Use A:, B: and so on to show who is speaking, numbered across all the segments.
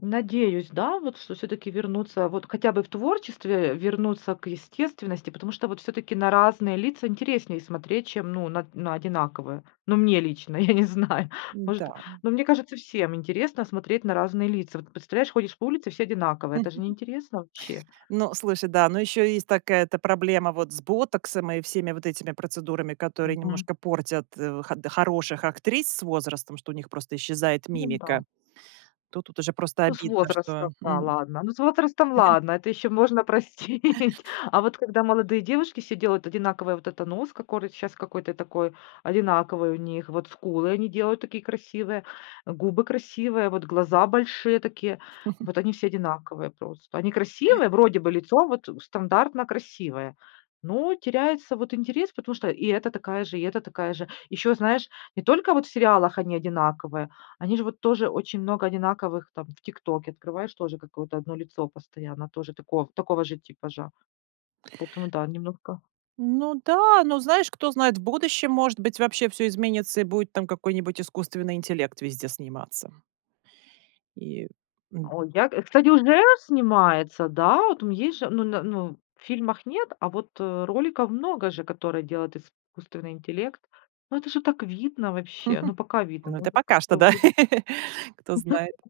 A: Надеюсь, да, вот что всё-таки вернуться, вот хотя бы в творчестве, вернуться к естественности. Потому что, вот всё-таки, на разные лица интереснее смотреть, чем, ну, на на одинаковые. Ну, мне лично, я не знаю. Может,
B: М-да, м.
A: ну, мне кажется, всем интересно смотреть на разные лица. Вот представляешь, ходишь по улице, все одинаковые. Это же не интересно вообще.
B: Ну, слушай, да, но ещё есть такая, это, проблема вот с ботоксом и всеми вот этими процедурами, которые
A: Мгм.
B: немножко портят, э, ход хороших актрис с возрастом, что у них просто исчезает
A: Ну да.
B: мимика. Тут тут уже просто
A: Ну, с
B: обидно,
A: возрастом,
B: что,
A: да,
B: м
A: ладно. Ну, с возрастом ладно, это ещё можно простить. А вот когда молодые девушки все делают одинаковый вот это нос, кокорый щас какой-то такой одинаковый у них. Вот скулы они делают такие, красивые, губы красивые, вот глаза большие такие. И вот они все одинаковые просто. Они красивые, вроде бы лицо вот, э, стандартно красивое. Но теряется вот интерес, потому что и эта такая же, и эта такая же. Ещё, знаешь, не только вот в сериалах они одинаковые, они же вот тоже, очень много одинаковых там, в "ТикТоке" открываешь, тоже какое-то 1 лицо постоянно тоже тако такого же типажа. Потом, да, немножко
B: Ну да, но знаешь, кто знает в будущем, может быть, вообще всё изменится и будет там какой-нибудь искусственный интеллект везде сниматься. И м
A: О, я и, кстати, уже снимается, да. Вот там есть же, ну, на, ну, в фильмах нет, а вот, э, роликов много же, которые делает искусственный интеллект. Ну, это же так видно вообще, ну, пока видно.
B: Ну,
A: Ну,
B: это
A: это к
B: пока что
A: сто
B: да,
A: будет.
B: кто знает.
A: [unintelligible]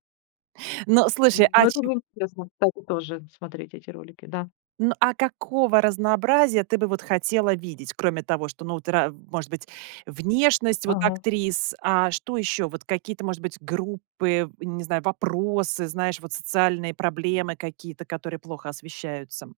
B: Ну,
A: Э,
B: слушай, а
A: ну, это
B: чем
A: не интересно, кстати, тоже смотреть эти ролики, да.
B: Ну, а какого разнообразия ты бы вот хотела видеть, кроме того, что, ну, во ра может быть, внешность вот
A: Ага.
B: актрис? А что ещё? Вот какие-то, может быть, группы, не знаю, вопросы, знаешь, вот социальные проблемы какие-то, которые плохо освещаются.